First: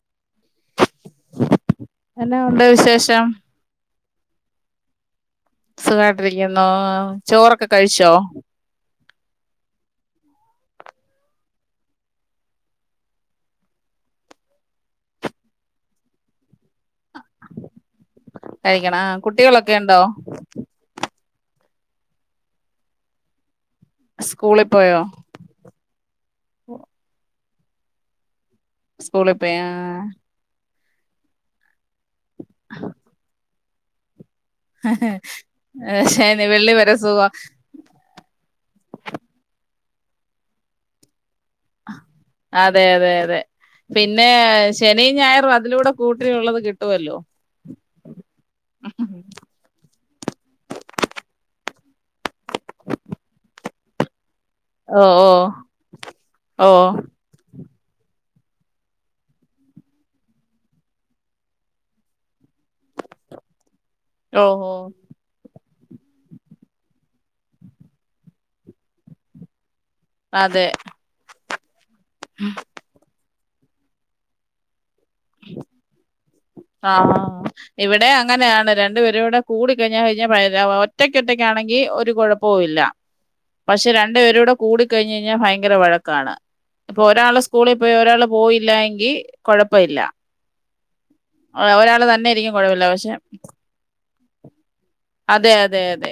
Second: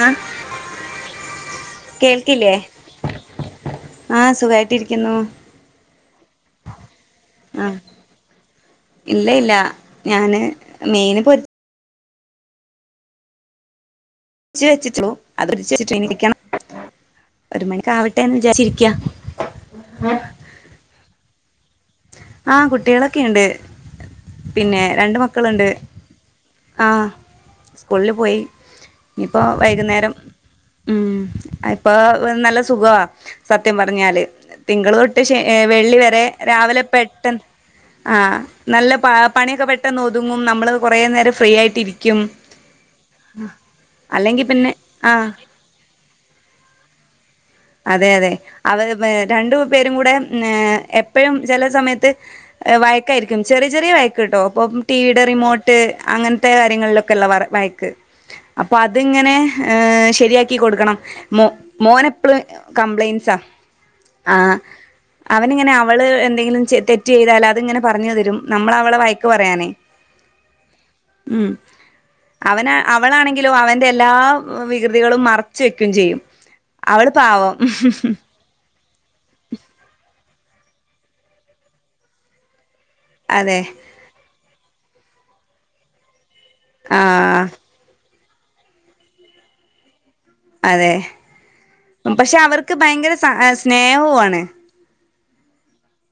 ആ എന്ന ഉണ്ട് വിശേഷം ആഹ് സുഖായിട്ടിരിക്കുന്നു സുഖായിട്ടിരിക്കുന്നു ചോറൊക്കെ ആഹ് കഴിച്ചോ ഇല്ല ഇല്ല ഞാന് മീനിന് പോരി ച്ചച്ച് വെച്ചിട്ടുള്ളൂ അത് [unintelligible] വെച്ചിട്ട്, ഇനിരിക്കണം ഒരുമണിക്കാവട്ടെന്ന് വിചാച്ചിരിക്ക കഴിക്കണം ആ കുട്ടികളൊക്കെ ഉണ്ടോ ആ കുട്ടികളൊക്കെയിണ്ട് സ്കൂളിൽ പിന്നെ പോയോ രണ്ട് മക്കളുണ്ട് ആ സ്കൂളിൽ പോയി സ്കൂളിൽ ഇനിപ്പം പോയി ആ വൈകുന്നേരം ഉം ഇപ്പൊ നല്ല സുഖവാ സത്യം പറഞ്ഞാല് തിങ്കൾ തൊട്ട് ശവെള്ളി വരെ ശനി വെള്ളി രാവിലെ വരെ പെ ട്ട സുഖം നല്ല പണിയൊക്കെ പെട്ടെന്ന് ഒതുങ്ങും നമ്മള് കൊറെ നേരം ഫ്രീ ആയിട്ടിരിക്കും അതെ അതെ അതെ പിന്നെ അല്ലെങ്കി ശനിയും, ആഹ് ഞായറും, അതിലൂടെ കൂട്ടിഉള്ളത് കിട്ടുവല്ലോ അതെ അതെ അവ രണ്ടുപേരും കൂടെ ഏ എപ്പോഴും ചെല സമയത്ത് വയക്കായിരിക്കും ചെറിയ ചെറിയ വയക്ക് കേട്ടോ ഇപ്പം ഓ ടിവിയുടെ ഓ റിമോട്ട് അങ്ങനത്തെ ഓ കാര്യങ്ങളിലൊക്കെ വർ വഴ അപ്പൊ അതിങ്ങനെ ശരിയാക്കി കൊടുക്കണം മോ മോന എപ്പളും കംപ്ലൈന്റ്റ്സാ, ആ, ഓഹോ അവനിങ്ങനെ അവള് എന്തെങ്കിലും തെറ്റ് ചെയ്താലത് അങ്ങനെ. പറഞ്ഞു തരും നമ്മളവളെ വയക്ക്. പറയാനേ അതെ ഉ, അവന, അവളാണെങ്കിലോ, അവൻന്റെ, എല്ലാ കൃതികളും, മറച്ച്, വെക്കയും, ചെയ്യും അവള് ആഹ, പാവം ഇവിടെ, അങ്ങനെയാണ്, രണ്ടു, പേരും, കൂടെ കൂട, കഴിഞ്ഞ, കഴിഞ്ഞയ ഒറ്റക്കൊറ്റക്കാണെങ്കിൽ, ഒരു, കുഴപ്പവല്ല, അതെ പക്ഷെ, രണ്ടു, പേരോട കൂടി, കഴിഞ്ഞഞ്, കഴിഞ്ഞാൽ, ഭയങ്കര, വഴക്കാണ് ഇപ്പോ, ഒരാള്, ആഹ് സ്കൂളിൽ, പോയി, ഒരാൾ പോയില്ല, എങ്കി, കൊഴപ്പല്ല അതെ, പക്ഷെ, ഇരിക്കും അവർക്ക്, കുഴപ്പമില്ല പക്ഷെ ഭയങ്കര, സ്നേഹവ, ആണ് അതെ, അതെ, അതെ,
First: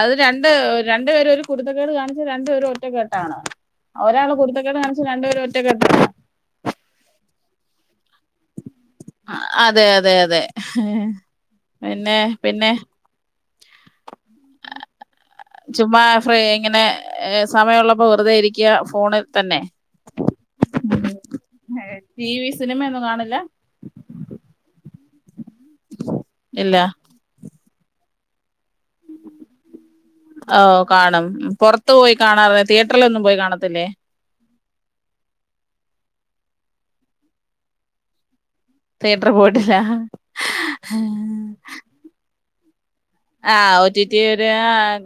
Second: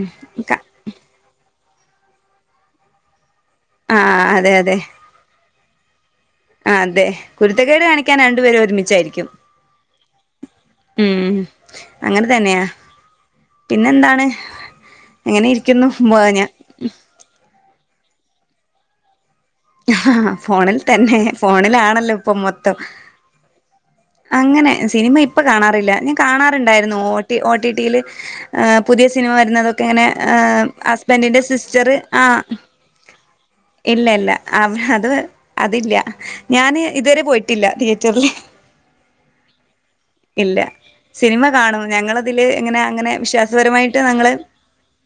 അത്, രണ്ട്, രണ്ടു, പേര, ഒരു കുടുത്തക്കേട്, കാണിച്ച, രണ്ടുപേരും, ഒറ്റക്കെട്ടാണ്, ആഹ് ഒരാള്, അതെ കുടുത്തക്കേട്, കാണിച്ച, രണ്ടുപേര ഒറ്റക്കെട്ടാണ് ആ, അതെ, കുരുത്തക്കേട്, കാണിക്കാൻ രണ്ടുപരും ഒരുമിച്ചച്ച് ച്ചായിരിക്കും, അതെ അതെ അതെ ഉ, പിന്നെ അങ്ങനെ, തന്നെയാ പിന്നെന്താണ് എങ്ങനെ ഇരിക്കുന്നു ചുമ്മാഫ്ര, ഞാ ഇങ്ങനെ, സമയം ഉള്ളപ്പോ, വെറുതെ, ഇരിക്കുക, ഫോണി ആ, ഫോണിൽ, തന്നെ, ഫോണിലാണല്ലോ, ടി ഇപ്പൊ വി മൊത്തം സിനിമയൊന്നും കാണില്ല അങ്ങനെ, സിനി, മ ഇപ്പ, കാണാറില്ല ഞാൻ, ഇല്ല കാണാറുണ്ടായിരുന്നു, ടി, ഓ, ടി, ടി, യില് എ, പുതിയ, സിനിമ, വരുന്നതൊക്കെ, ങ്ങനെ, ഓ കാണും ഹസ്ബൻഡി്റെ, പുറത്ത് സിസ്റ്ററ്, പോയി ആ കാണാറില്ല തിയേറ്ററിലൊന്നും പോയി കാണത്തില്ലേ ഇല്ല, ഇല്ല ആ, അത്, അതില്ല, ഞാന്, ഇതുവരെ, പോയിട്ടില്ല, തിയറ്ററില് തിയേറ്ററിൽ പോയിട്ടില്ല ഇല്ല, സിനിമ, കാണും, ഞങ്ങളതില്, ങ്ങനെ അങ്ങനെ, ആഹ് ഒ വിശ്വാസപരമായിട്ട്, ടി ടി നങ്ങൾ, ഒരു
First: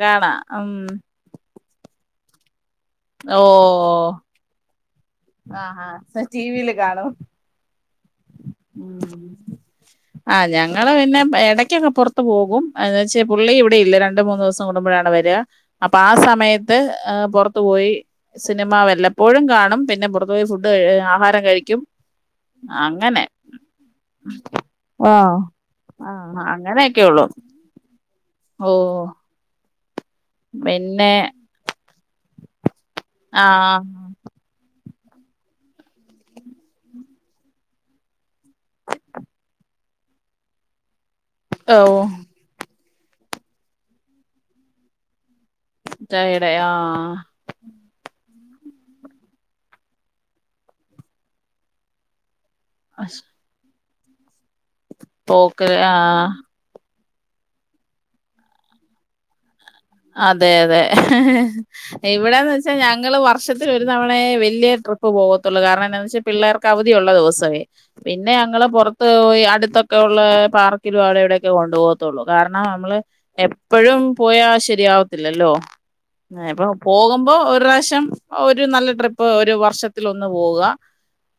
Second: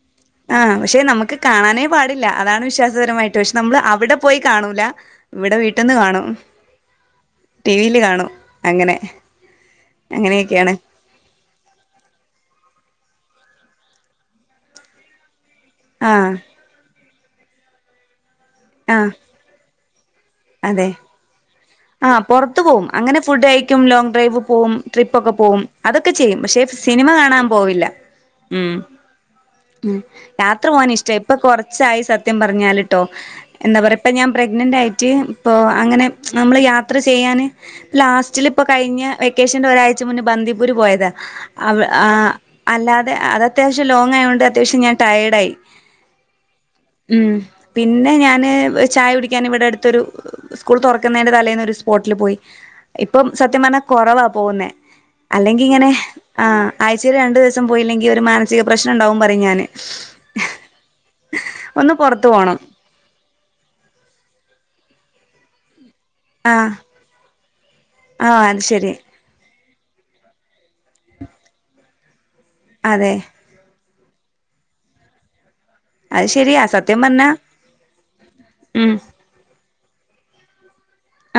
കാണാം ആ, ഉം പക്ഷെ, നമുക്ക് കാണാനേ, പാടില്ല, അതാണ്, വിശ്വാസ രമായിട്ട്, ഓ ക്ഷെ, നമ്മള്, അവിടെ, പോയി കാണൂല, ഇവിടെ, ആഹ് വീട്ടന്ന്, ആഹ് കാണും ടി ടിവിയിയില്, കാണ ആ്, അങ്ങനെയൊക്കെയാണ് ഞങ്ങള്, പിന്നെ, എടക്കൊക്കെ, പുറത്തു, പോകും, എന്ന, വെച്ച പുള്ളി ഇവിടെ, ഇല്ല, രണ്ട, മൂന്ന്, ദിവസം, കൊടുമ്പോഴാണ്, വരിക, അപ്പൊ, ആ, സമയത്ത്, പുറത്തു, പോയി സിനിമ, ആ വല്ലപ്പോഴും, കാണും, പിന്നെ, പുറത്തുപോയി ഫുഡ്, ക, ആഹാരം, കഴിക്കും ആ്, പുറത്ത അങ്ങനെ, ഫുഡ്യക്കും, ലോങ്, ഡ്രൈവ്, പോവു, ട്രിപ്പ ഒക്കെ, ആഹ് പോകും, അതൊക്കെ, ചെയ്യും, ആഹ് പക്ഷെ, അങ്ങനെയൊക്കെ സിനിമ, ഉള്ളു കാണാൻ, പോവില്ല ഓ ഉം യാത്ര പോകൻ ഇഷ്ട പിന്നെ ഇപ്പൊ കൊറച്ചായി സത്യം പറഞ്ഞാല് ട്ടോ. ആഹ് എന്താ പറയ ഇപ്പൊ ഞാൻ പ്രഗ്നന്റ് ആയിട്ട് ഇപ്പൊ അങ്ങനെ നമ്മൾ യാത്ര ചെയ്യാന്, ലാസ്റ്റിലിപ്പൊ കഴിഞ്ഞ വെക്കേഷൻ്റെ ഒരാഴ്ച മുന്നേ ബന്ദിപ്പൂര് പോയതാ ഓ അവ് ആ അല്ലാതെയോ, അത് അത്യാവശ്യം ലോങ് ആയോണ്ട് അത്യാവശ്യം ഞാൻ ടയേഡായി. ടയേർഡായി ആഹ് ഉം പിന്നെ ഞാന് ചായ കുടിക്കാൻ ഇവിടെ അടുത്തൊരു സ്കൂൾ തുറക്കുന്നേൻ്റെ തലേന്നൊരു സ്പോട്ടിൽ പോയി ഇപ്പം സത്യം പറഞ്ഞാ കൊറവാ പോകുന്നെ. പോക്കല് അല്ലെങ്കിങ്ങനെ ആഹ് ആ ആഴ് ആഴ്ചേൽ രണ്ട് ദിവസം പോയില്ലെങ്കി ഒരു മാനസിക പ്രശ്നംണ്ടാവും പറിം ഞാന് അതെ അതെ ഒന്ന് പുറത്തു ഇവിടെന്ന് പോണം വെച്ചാ ഞങ്ങള് വർ വർഷത്തിൽ ഒരു തവണയേ വല്യ ട്രിപ്പ് പോകത്തൊള്ളൂ, കാരണമെന്നാ വെച ച്ച് പിള്ളേർക്ക് ആഹ് അവധിയുള്ള ദിവസവേ. പിന്നെ ആഹ് അത് ഞങ്ങള് ശരി പുറത്ത് പോയി അടു ത്തൊക്കെ ഉള്ള പാർക്കിലും അവിടെ ഇവിടെയൊക്കെ കൊണ്ടു പോകത്തൊള്ളൂ കാരണം, നമ്മള് അതെ എപ്പഴും പോയാ ശരിയാവത്തില്ലല്ലോ അത് ഏ ശരിയാ ഇപ്പൊ സത്യം പറഞ്ഞാ പോകുമ്പോ ഒരുറാവശ്യം ഒരു നല്ല ഉം ട്രിപ്പ് ഒരു വർഷത്തിൽ ഒന്ന് പോവുക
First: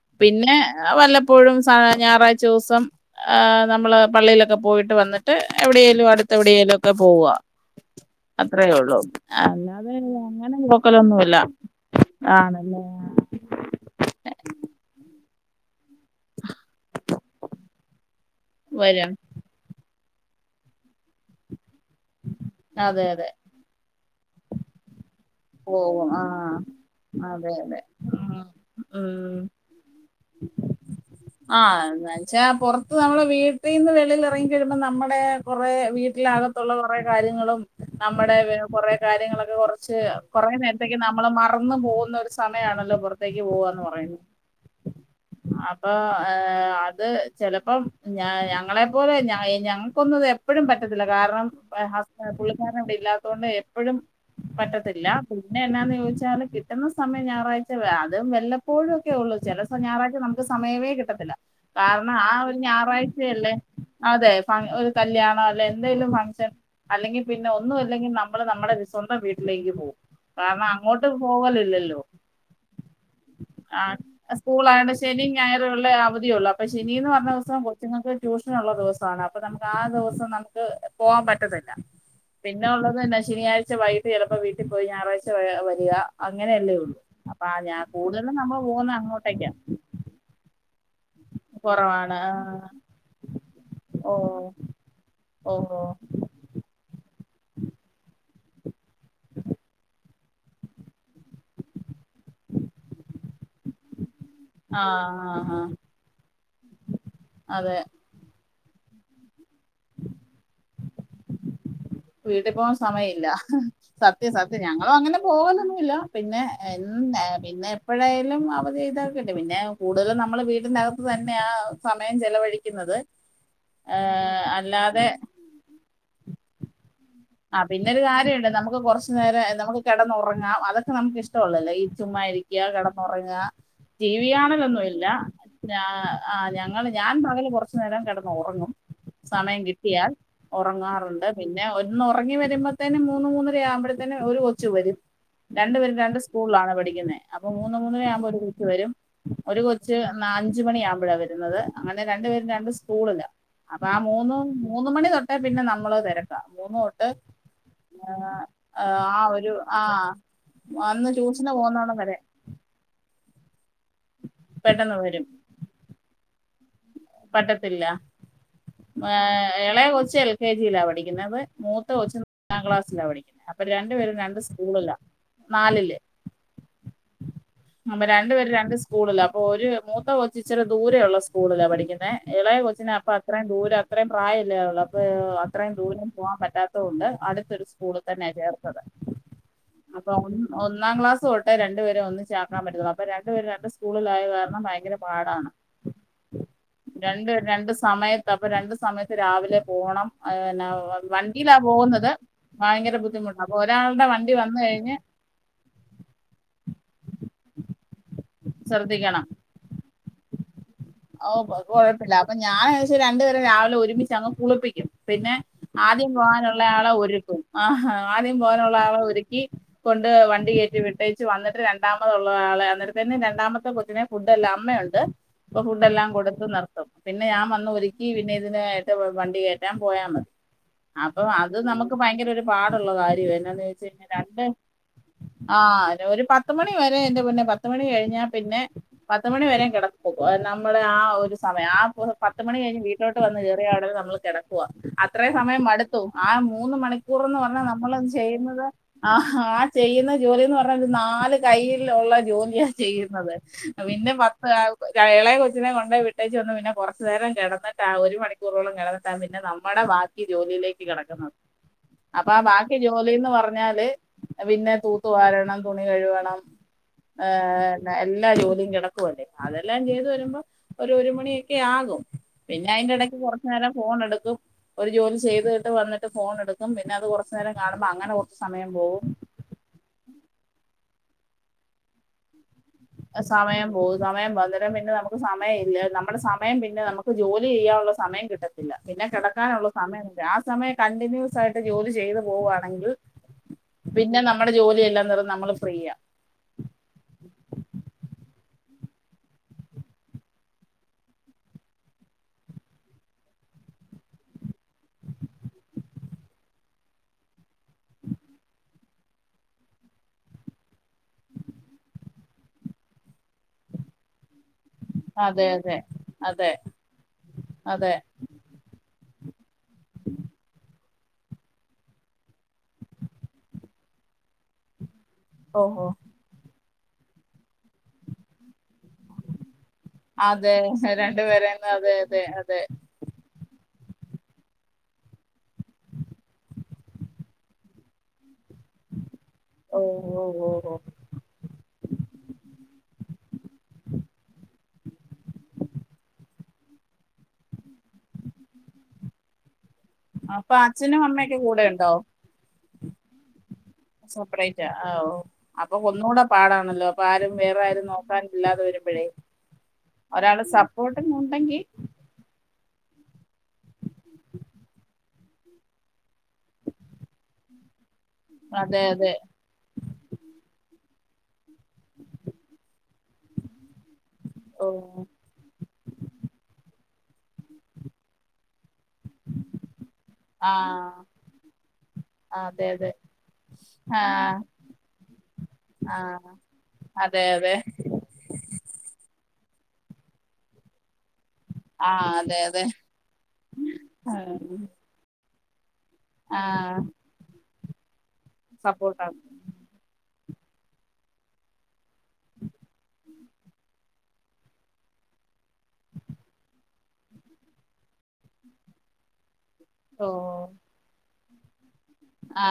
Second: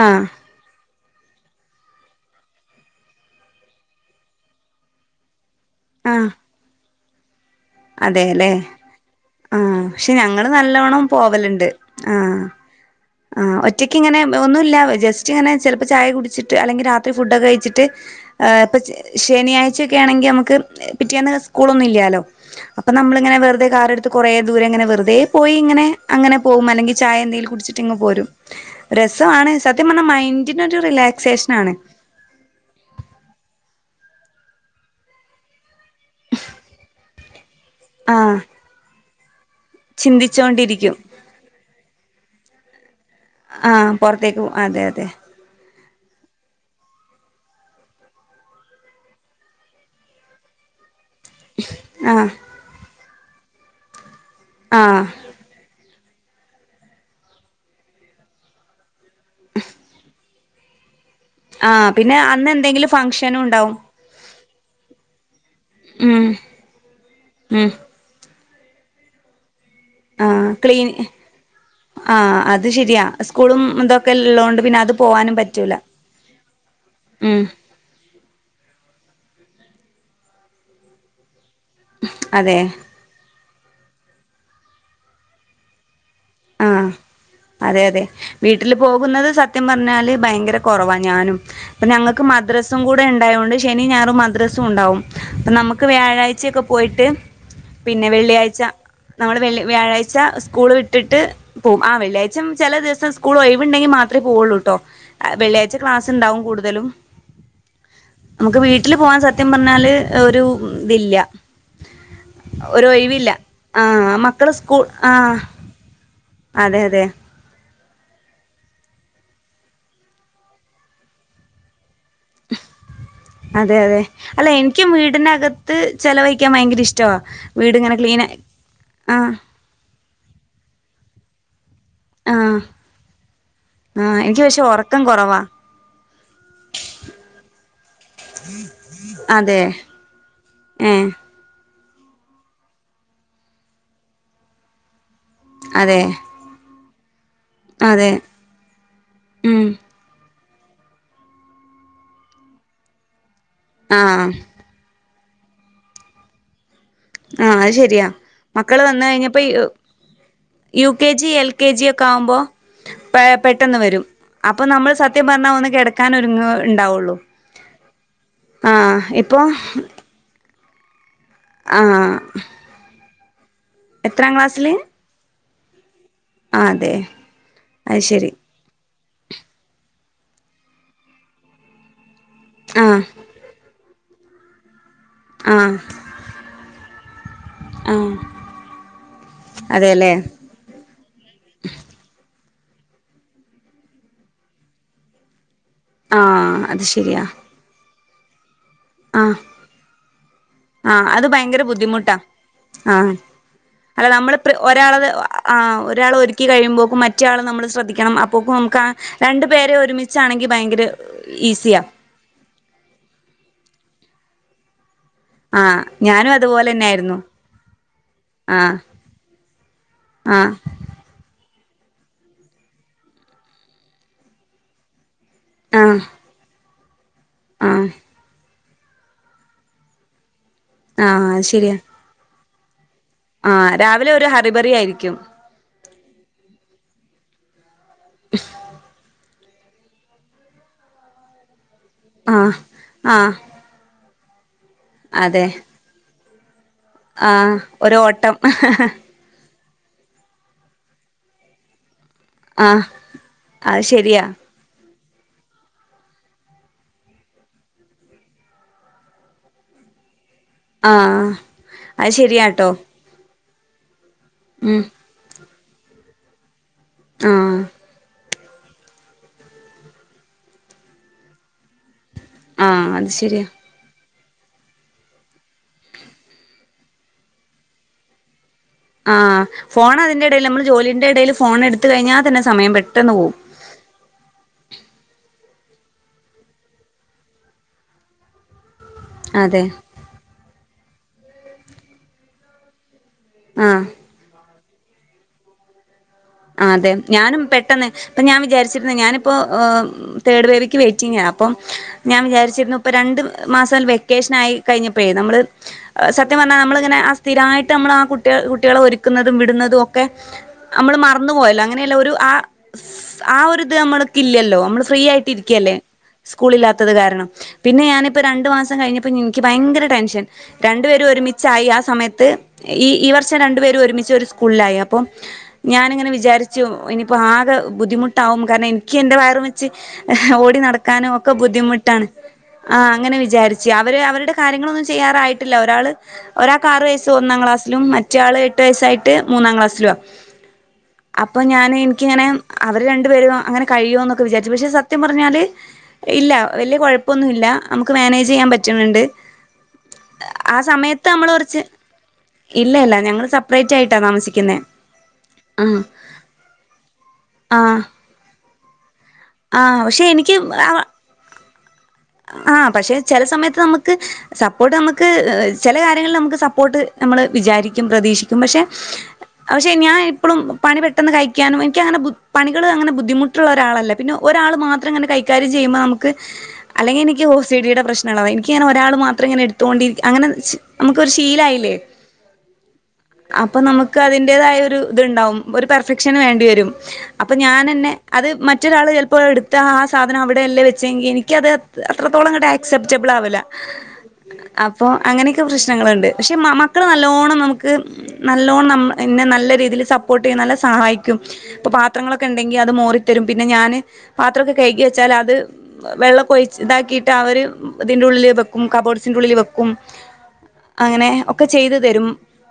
ആഹ് പിന്നെ.. വല്ലപ്പോഴും സാധാ ഞായറാഴ്ച ദിവസം ഏ നമ്മള് പള്ളിയിലൊക്കെ പോയിട്ട് വന്നിട്ട് എവിടേലും ആഹ് അടുത്ത് എവിടേലൊക്കെ പോവ അതെല്ലേ അത്രയേ ഒള്ളൂ. ആഹ് അല്ലാതെ പക്ഷെ ഞങ്ങള് അങ്ങനെ നല്ലോണം നോക്കലൊന്നുമില്ല. ആണല്ലേ ആ ഒറ്റയ്ക്കിങ്ങനെ ഒന്നൂല്ല ജസ്റ്റ് ഇങ്ങനെ ചെ ചായ കുടിച്ചിട്ട് അല്ലെങ്കിൽ രാത്രി ഫുഡ്ഒക്കെ കഴിച്ചിട്ട് വരും ശനിയാഴ്ച ണെങ്കി നമ്മക്ക് പിറ്റേന്ന് സ്കൂളൊന്നും ഇല്ല്യാലൊ. അപ്പൊ അതെ അതെ നമ്മള്ങ്ങനെ വെറുതെ കാറെടുത്ത് കൊറേ ദൂരെങ്ങെനെ വെറുതെ പോയി പോകും ഇങ്ങനെങ്ങനെ ആഹ് പോവും അല്ലെങ്കി ചായെ എന്തെലും അതെ കുടിച്ച്ട്ട് അതെ പോരും. ആഹ് ഉം രസമാണ് സത്യം പറഞ്ഞാ മൈൻഡിനൊരു റിലാക്സേഷനാണ് ആഹ് എന്നാച്ചാ പുറത്ത് നമ്മളെ വീട്ടീന്ന് വെ ളിൽ ഇറങ്ങിക്കഴിയുമ്പോ നമ്മടെ കൊറേ വീട്ടിലകത്തുള്ള കൊറേ കാര്യങ്ങളും, നമ്മുടെ ആഹ് കൊറേ കാര്യങ്ങളൊക്കെ കൊറച്ച് കൊറേ ചിന്തിച്ചോണ്ടിരിക്കും നേരത്തേക്ക് നമ്മള് മറന്നു പോവുന്ന ഒരു സമയാണ്. ആ പൊർത്തേക്ക് അതെ അതെ. അപ്പോ ഏ അത് ചെലപ്പം ഞ ഞങ്ങളെ പോലെയുള്ള ഞയി ഞങ്ങൾക്കൊന്നും എപ്പഴും പറ്റത്തില്ല കാരണം ആഹ് പുള്ളിക്കാരൻ ഇവിടെ [unintelligible] എപ്പോഴും പറ്റത്തില്ല, ആഹ് പിന്നെ എന്നാന്ന് ചോദിച്ച [unintelligible] കിട്ടുന്ന സമയം ഞായറാഴ്ച അതും വല്ലപ്പോഴുഒക്കെ ഉള്ളൂ. ചെലസം ഞായറാഴ്ച നമുക്ക് സമയവേ കിട്ട ത്തില്ല. ആഹ് കാരണം പിന്നെ ആ അന്ന് ഒരു എന്തെങ്കിലും ഫംഗ്ഷനും ഞായറാഴ്ചയല്ലേ ഉണ്ടാവും അതെ ഒരു കല്യാണോ അല്ലെ എന്തെങ്കിലും ഉം ഫംഗ്ഷൻ, അല്ലെങ്കിപിന്നെ ഉം ഒന്നും അല്ലെങ്കിൽ നമ്മ് നമ്മള് നമ്മളേ സ്വന്തം വീട്ടിലേക്ക് പോകും ആ കാരണം ക്ലീനി അങ്ങോട്ട് പോകലില്ലല്ലോ ആ അത് ശരിയാ സ്കൂളും ആഹ് ഇന്തൊക്കെ സ്കൂളായോണ്ട് ശനി ഞായർ ഇള്ളെ അവധിയൊള്ളൂ. അപ്പൊ ശനീന്ന് പറഞ്ഞ ഉം ദിവസം കൊച്ചുങ്ങൾക്ക് ട്യൂഷനുള്ള ദിവസമാണ്‌ അപ്പൊ അപ്പ നമുക്ക് ആ ദിവസം നമുക്ക് പോകാൻ പറ്റത്തില്ല. അതെ പിന്നെ ഉള്ളത് ശനിയാഴ് വൈകീട്ട് ചെലപ്പോ വീട്ടിപ്പോയി ഞായറാഴ്ച്ച ഏ വരിക അങ്ങനെയല്ലേ ആഹ് ഒള്ളൂ. അപ്പ ഞാ അതെ അതെ കൂടുതലും നമ്മള് വീട്ടില് പോകുന്ന അങ്ങോട്ട് പോകുന്നത് സത്യം പറഞ്ഞാല് ഭയങ്കര കൊറവാണ് ഞാനും. ഇപ്പ കുറവാണ് ഞങ്ങക്ക് ആഹ് മദ്രസ്സും കൂടെ ഇണ്ടായോണ്ട്, ശനിം, ഓ ഞായറും മദ്രസ്സുണ്ടാവും. ഇപ്പൊ ഓ നമുക്ക് വ്യാഴാഴ്ചയൊക്കെ പോയിട്ട് പിന്നെ വെള്ളിയാഴ്ച്ച, നമ്മള് വെള്ളി വ്യാഴാഴ്ച്ച സ്കൂള് വിട്ടിട്ട് പോകും. ആ വെള്ളിയാഴ്ചം ചെല ദിവസം സ്കൂള് ഒഴിവ്ണ്ടെങ്കി മാത്രേ പോവൊള്ളുട്ടോ ആഹ് ആഹ് വെള്ളിയാഴ്ച ക്ലാസ് ഉണ്ടാവും കൂടുതലും അതെ നമുക്ക് വീട്ടില് പോവാൻ സത്യം പറഞ്ഞാല് ഒരു ഇതില്ല. വീട്ടിപ്പോകാൻ ഒരു സമയമില്ല. ഒഴിവില്ല ആഹ് സത്യം മക്കള് സത്യം സ്കൂൾ ഞങ്ങളും അങ്ങനെ ആഹ് പോകലൊന്നുമില്ല പിന്നെ അതെ അതെ എന്നും ഏ പിന്നെ എപ്പോഴായാലും അവ ചെയ്തക്കെട്ട് പിന്നെ കൂടുതലും നമ്മൾ വീടിൻ്റെ അകത്ത് തന്നെയാണ് സമയം ചലവഴിക്കുന്നത് അതെ അതെ അല്ല എനിക്ക് വീടിനകത്ത് ചിലവഴിക്കാൻ ഭയങ്കര ഇഷ് ആ പിന്നെരു കാര്യണ്ട് നമുക്ക് കുറച്ചു ആഹ് നേരം നമുക്ക് കിടന്ന്റങ്ങാം അതൊക്കെ നമുക്ക് ഇഷ്ടള്ളല്ലോ ഈ ചുമ്മാ ആഹ് ഇരിക്ക കിടന്ന്ങ്ങുക ടി ആഹ് വി എനിക്ക് പക്ഷെ ഒറക്കം കാണാലൊന്നുംല്ല കൊറവാ ഞാ ആഹ് ഞങ്ങള് ഞാൻ പകല് കുറച്ചു നേരം കിടന്ന് ഉറങ്ങും സമയം അതെ കിട്ടിയാൽ ഏഹ് ഉറങ്ങാറുണ്ട് പിന്നെ ഒരു ഒന്ന് ഉറങ്ങി വരുമ്പോത്തേനും മൂന്ന് മൂന്നര ആവുമ്പോഴത്തേന് ഒരു കൊച്ചു വരും രണ്ടു പേരും അതെ രണ്ട് സ്കൂളിലാണ് പഠിക്കുന്ന അപ്പൊ മൂന്ന് മൂന്നര അതെ ആവുമ്പോ ഒരു കൊച്ച് വരും ഒരു ഉം കൊച്ച് നാ അഞ്ച് മണിയാകുമ്പോഴാ വരുന്നത് അങ്ങനെ രണ്ടു പേരും രണ്ട് സ്കൂളില്ല അപ്പൊ ആ ആഹ് മൂന്ന് മൂന്ന് മണി തൊട്ട പിന്നെ നമ്മള് തിരക്കാം മൂന്ന് ആഹ് അത് ശരിയാ മക്കള് ആ, വന്ന ആ കഴിഞ്ഞപ്പോ ഈ ഒരു ആ യു കെ അന്ന് ജി എൽ ട്യൂഷന് കെ ജി പോകുന്നോണം ഒക്കെ വരെ ആവുമ്പോ പെട്ടെന്ന് വരും അപ്പൾ നമ്മൾ പെട്ടെന്ന് വരും സത്യം പറഞ്ഞാൽ ഒന്ന് കിടക്കാൻ ഒരുങ്ങ ഉണ്ടാവുള്ളൂ പറ്റത്തില്ല ആഹ് ആ, ഇപ്പോ ഇളയ കൊച്ച് എൽ കെ ജിയിലാണ് പഠിക്കുന്നത് മൂത്ത കൊച്ച് മൂന്നാ ക്ലാസ്സിലാണ് പഠിക്കുന്നത് അപ്പ രണ്ടു പേരും എത്രാം രണ്ട് ക്ലാസ്സില് സ്കൂളിലാ നാലില് ആഹ് അതെ അത് അപ്പൊ ശെരി രണ്ടുപേര് രണ്ട് സ്കൂളിലാ അപ്പൊ ഒരു മൂത്ത കൊച്ച് ഇച്ചിരി ദൂരെയുള്ള സ്കൂളിലാ പഠിക്കുന്നേ ഇളയ കൊച്ചിന് ആഹ് അപ്പ അത്രയും ദൂരം അത്രയും പ്രായമില്ല ഇള അത്രയും ആഹ് ദൂരം പോകാൻ പറ്റാത്തത്ണ്ട് അടുത്തൊരു സ്കൂളിൽ ആഹ് തന്നെയ ചേർത്തത് അതെല്ലേ അപ്പൊ ഒന്നാം ക്ലാസ് തോട്ടെ രണ്ടുപേരും ഒന്ന്ച്ച കാണാൻ പറ്റുന്നു അപ്പൊ രണ്ടു പേര് രണ്ട് സ്കൂളില ആയത് കാരണം ഭയങ്കര പാടാണ് ആ രണ്ട് രണ്ട് സമയത്ത് അപ്പൊ രണ്ട് സമയത്ത് ആഹ് രാവിലെ പോണം ന്ന വണ്ടിയിലാ പോകുന്നത് ആ ഭയങ്കര ബുദ്ധിമുട്ടാ അപ്പൊ ഒരാളുടെ അല്ല നമ്മൾ വണ്ടി വന്ന് കഴിഞ്ഞ് ഒരാളേ ആ ഒരാൾ ഒരുക്കി കഴിയുമ്പോക്കും മറ്റയാള് നമ്മൾ ശ്രദ്ധിക്കണം അപ്പോക്ക ശ്രദ്ധിക്കണം രണ്ടു പേരെ ഒരുമിച്ചാണെങ്കിൽ ഭയങ്കര ഈസി കുഴപ്പില്ല അപ്പൊ ഞാൻ എനിപ്പിച്ചു രണ്ടുപരെ രാവിലെ ഒരുമിച്ച് അങ്ങ് കുളിപ്പിക്കും പിന്നെ ആഹ് ആദ്യം ഞാനും പോകാനുള്ള അതുപോലെ തന്നെ ആളെ ആയിരുന്നു ഒരുക്കും ആ ആദ്യം പോകാനുള്ള ആഹ് ആളെ ഒരുക്കി കൊ ണ്ട് വണ്ടി ആഹ് കേറ്റി വിട്ടേച്ച് വന്നിട്ട് ര രണ്ടാമത് ഒള്ള ആളെ അന്നരത്തെന് രണ്ടാമത്തെ കൊച്ചിനെ ഫുഡ് എല്ലാം അമ്മുണ്ട് ഫുഡ് ആഹ് എല്ലാം കൊടു ത്ത് നിർത്തും പിന്നെ ഞാൻ വന്ന് ആഹ് ഒരുക്കി പിന്നെ ഇതിനായിട്ട് വണ്ടി കേറ്റാൻ പോയാ മതി അപ്പൊ ആഹ് അത് ശരിയാ നമുക്ക് ഭയങ്കര ഒരു പാ ട് ഉള്ള ഒരു കാര്യംണ്‌ ന്താന് ആഹ് വെച്ചാൽ ഈ രാവിലെ ഒരു രണ്ട് ഹറിബറി ആയിരിക്കും ആ ഒരു പത്ത്മണി വരെ എന്റെ മുന്നെ പത്തുമണി കഴിഞ്ഞാ പിന്നെ പ പത്ത് മണി വരെ കിടക്കും അത് നമ്മൾ ആ ഒരു സമയം ആ പത്ത് ആഹ് മണി കഴിഞ്ഞ് വീട്ടിലോട്ട് ആഹ് വന്ന് കയറിയ ഒടനെ നമ്മള് കിടക്കവാ അത്രേ അതെ സമയം മടുത്തു ആ മൂന്ന് മണിക്കൂർന്ന് ആഹ് പറഞ്ഞാൽ നമ്മൾ ഒരു ഓട്ടം ചെയ്യുന്നത് ആ ചെയ്യുന്ന ജോലിന്ന് പറഞ്ഞാ ഒരു നാല് കയ്ൽ ഉള്ള ജോലിയാ ആഹ് ചെയ്യുന്നത് അത് പിന്നെ ശരിയാ പത്ത് ഇളയ കൊച്ചിനെ കൊണ്ടേ വിട്ട് പ്രത്കിച്ച്ന്ന് ഒന്നും മില്ല പിന്നെ കുറച്ച് നേരം കിടന്നിട്ട് ഒരു മണിക്കൂറോളം കിടന്നട്ട പിന്നെ നമ്മുടെ വാ ക്കി ജോലിയിലേക്ക് ആഹ് കിടക്കുന്നത് അത് അപ്പൊ ആ ശരിയാട്ടോ ബാക്കി ജോലിന്ന് പറഞ്ഞാല് പിന്നെ ഉം തൂത്തു വാരണം തുണി കഴുവണം ആഹ് ഏ എല്ലാ ജോലി കിടക്കല്ലേ അതെല്ലാം ചെയ്തു വരുമ്പോ ഒരു ഒരു മണിയൊക്കെ ആകും പിന്നെ ആഹ് അയിന്റെ അത് ഇടക്ക് ശരിയാ കൊറച്ചു നേരം ഫോൺ എടു ക്കും ഒരു ജോലി ചെയ്തിട്ട് വന്നിട്ട് ഫോൺ എടുക്കും പിന്നെ അത് കുറച്ച് നേരം കാണുമ്പോ അങ്ങെ കു ആഹ് ഫോൺ അതിന്റെ ഇടയിൽ നമ്മള് ജോലിന്റെ ഇടയിൽ ഫോൺ എടുത്ത കഴിഞ്ഞാൽ തന്നെ സമയം പ സമയം പോകും സമയം പതു പിന്നെ നമുക്ക് സമയമില്ല നമ്മുടെ സമയം പിന്നെ നമുക്ക് ജോലി ചെയ്യാനുള്ള സമയം കിട്ടത്തില്ല പിന്നെ അതെ കിടക്കാനുള്ള സമയംണ്ട് ആ സമയം കണ്ടിന്യൂസ് ആയിട്ട് ജോലി ചെയ്തു പോവുകവാണെങ്കിൽ ആഹ് പിന്നെ നമ്മുടെ ജോലിെല്ലാം നിറ നമ്മള് ഫ്രീ ആ ആ അതെ ഞാനും പെട്ടെന്ന് ഇപ്പ ഞാൻ വിചാരിച്ചിരുന്ന ഞാനിപ്പോ് തേർഡ് ബേബിക്ക് വെയിറ്റിംഗ് അപ്പ ഞാൻ വിചാരിച്ചിരുന്നു ഇ രണ്ട് മാസ വെക്കേഷൻ ആയി കഴിഞ്ഞപ്പോഴ നമ്മള് സത്യം സത്യം പറഞ്ഞാൽ നമ്മളിങ്ങനെ ആ സ്ഥിരമായിട്ട് നമ്മൾ ആ കുട്ട കുട്ടികളെ ഒരുക്കുന്നതും വിടുന്നതും ഒക്കെ നമ്മൾ മറക്കും ന്ന പോയല്ലോ അങ്ങനെയല്ല ഒരു ആ ആരിത് നമ്മൾക്ക് ഇല്ലല്ലോ നമ്മള് ഫ്രീ ആയിട്ട് അതെ ഇരിക്കല്ലേ അതെ അതെ സ്കൂള ഇില്ലാത്തത് കാരണം അതെ പിന്നെ ഞാനിപ്പോ രണ്ടു മാസം കഴിഞ്ഞപ്പോ എനിക്ക് ഭയങ്കര ടെൻഷൻ രണ്ട് രണ്ടുപേരും ഒരുമിച്ചായി ആ സമയത്ത് ഈ ഈ വർഷം രണ്ടുപേര ഒരുമിച്ച് ഒരു സ്കൂളിലായി അപ്പോം അപ്പം ഓഹോ ഞാനിങ്ങനെ വിചാരിച്ചു ഇനിയിപ്പോൾ ആകെ ബുദ്ധിമുട്ടാവും കാരണം എന്റെ വയർ വച്ച് അതെ ഓടി നടക്കാനും ഒക്കെ രണ്ടുപേരെന്ന് അതെ ബുദ്ധിമുട്ടാണ് അതെ അതെ ആ അങ്ങനെ വിചാരിച്ചു അവര് അവരുടെ കാര്യങ്ങളൊന്നും ചെയ്യാറായിട്ടില്ല ഒരാൾ ഒരാൾക്ക് ആറ് വയസ്സ് ഒന്നാം ക്ലാസിലും മറ്റാൾ എട്ട് വയസ്സായിട്ട് മൂന്നാം ഓ ക്ലാസ്സില ഓ ഓ ഓ അപ്പൊ ഞാൻ എനിക്കിങ്ങനെ അവര് രണ്ടു പേര അങ്ങനെ കഴിയോ എന്നൊക്കെ വിചാരിച്ചു പക്ഷെ സത്യം പറഞ്ഞാല് ഇല്ല ഇല്ല വലിയ കുഴപ്പൊന്നുമല്ല നമുക്ക് മാനേജ് ചെയ്യാൻ പറ്റുന്നുണ്ട് അപ്പൊ ആ അച്ഛനും സമയത്ത് നമ്മള് അമ്മയൊക്കെ കുറച്ച് കൂടെ ഉണ്ടോ ഇല്ല ഇല്ല ഞങ്ങൾ സെപ്പറേറ്റ് ആയിട്ടാ താമസിക്കുന്നത് ആ ഒന്നൂടെ പാടാണല്ലോ അപ്പ ആരും വേറെ ആരും നോക്കാ ഇില്ലാതെ വരുമ്പോഴേ ആഹ് പക്ഷെ ഒരാള് എനിക്ക് സപ്പോർട്ട് ഉണ്ടെങ്കിൽ ആ പക്ഷെ ചില സമയത്ത് നമുക്ക് സപ്പോർട്ട് നമുക്ക് ചില കാര്യങ്ങളിൽ നമുക്ക് സപ്പോർട്ട് നമ്മള് വിചാരിക്കും പ്രതീക്ഷിക്കും പക്ഷെ അതെ അതെ പക്ഷെ ഞാൻ എപ്പളും പണി പെട്ടന്ന് കഴിക്കാനും എനിക്ക് അങ്ങന പണികൾ അങ്ങന ബുധി [unintelligible] ബുദ്ധിമുട്ടുള്ള ഒരാളല്ല പിന്നെ ഒരാൾ ഓ മാത്രം അങ്ങനെ കൈകാര്യം ചെയ്യുമ്പോൾ നമുക്ക് അല്ലെങ്കി എനിക്ക് ഓസിടിടെ പ്രശ്നള്ളതാ എനിക്ക്ങ്ങനെ ഒരാള് മാത്രം ഇങ്ങനെ എട്ത്തോണ്ടി അങ്ങനെ ആ നമുക്കൊരു ശീലായില്ലേ അതെ അതെ അപ്പൊ നമുക്ക് ആ അതിന്റേതായോരു ഇത്ണ്ടാവും ഒരു ആ പെർഫെക്ഷന് വേണ്ടിവരും അതെ അപ്പൊ അതെ ഞാനെന്നെ അത് മറ്റൊരാള് ചെലപ്പോ എട്ത്ത ആ സാധനം അവിടെയല്ല വെച്ചെങ്കി എനിക്ക ത് ആ അതെ അത്രത്തോളങ്ങ്ട്ട് അതെ ആക്സെപ്റ്റബ്ൾ ആവുല ഉം. അപ്പോ അങ്ങനെയൊക്കെ പ്ര ശ്നങ്ങള്ണ്ട് പക്ഷെ ആ മക്കൾ നല്ലോണം നമുക്ക് നല്ലോണം നമ്മ സപ്പോർട്ടാണ് എന്നെ നല്ല രീതിൽ സപ്പോർ ട്ടെയും നല്ലോ സഹായിക്കും ഇപ്പൊ പാത്രങ്ങളൊക്കെണ്ടെങ്കി അത് മോറിത്തരും പിന്നെ ഞാന് പാത്രോക്കെ കഴ്കി വെച്ചാലത് വെള്ളൊക്കൊഴ് ച്ച് ഇതാക്കിട്ട് അവർ ഇതിന്റെ ഉള്ളിൽ വെക്കും കബോർഡ്സിന്റെ ഉള്ളില് വെക്കും ഓ അങ്ങനെ ഒക്കെ ചെയ്തു തരും ആ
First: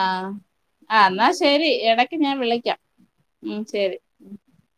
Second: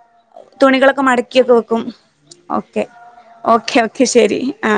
ആ തുണികളൊക്കെ എന്നാ മടക്കിയൊക്കെ ശരി വെക്കും ഇടക്ക് ഞാൻ വിളിക്കാം ഓക്കെ ഓക്കെ ഓക്കെ ശരി ആ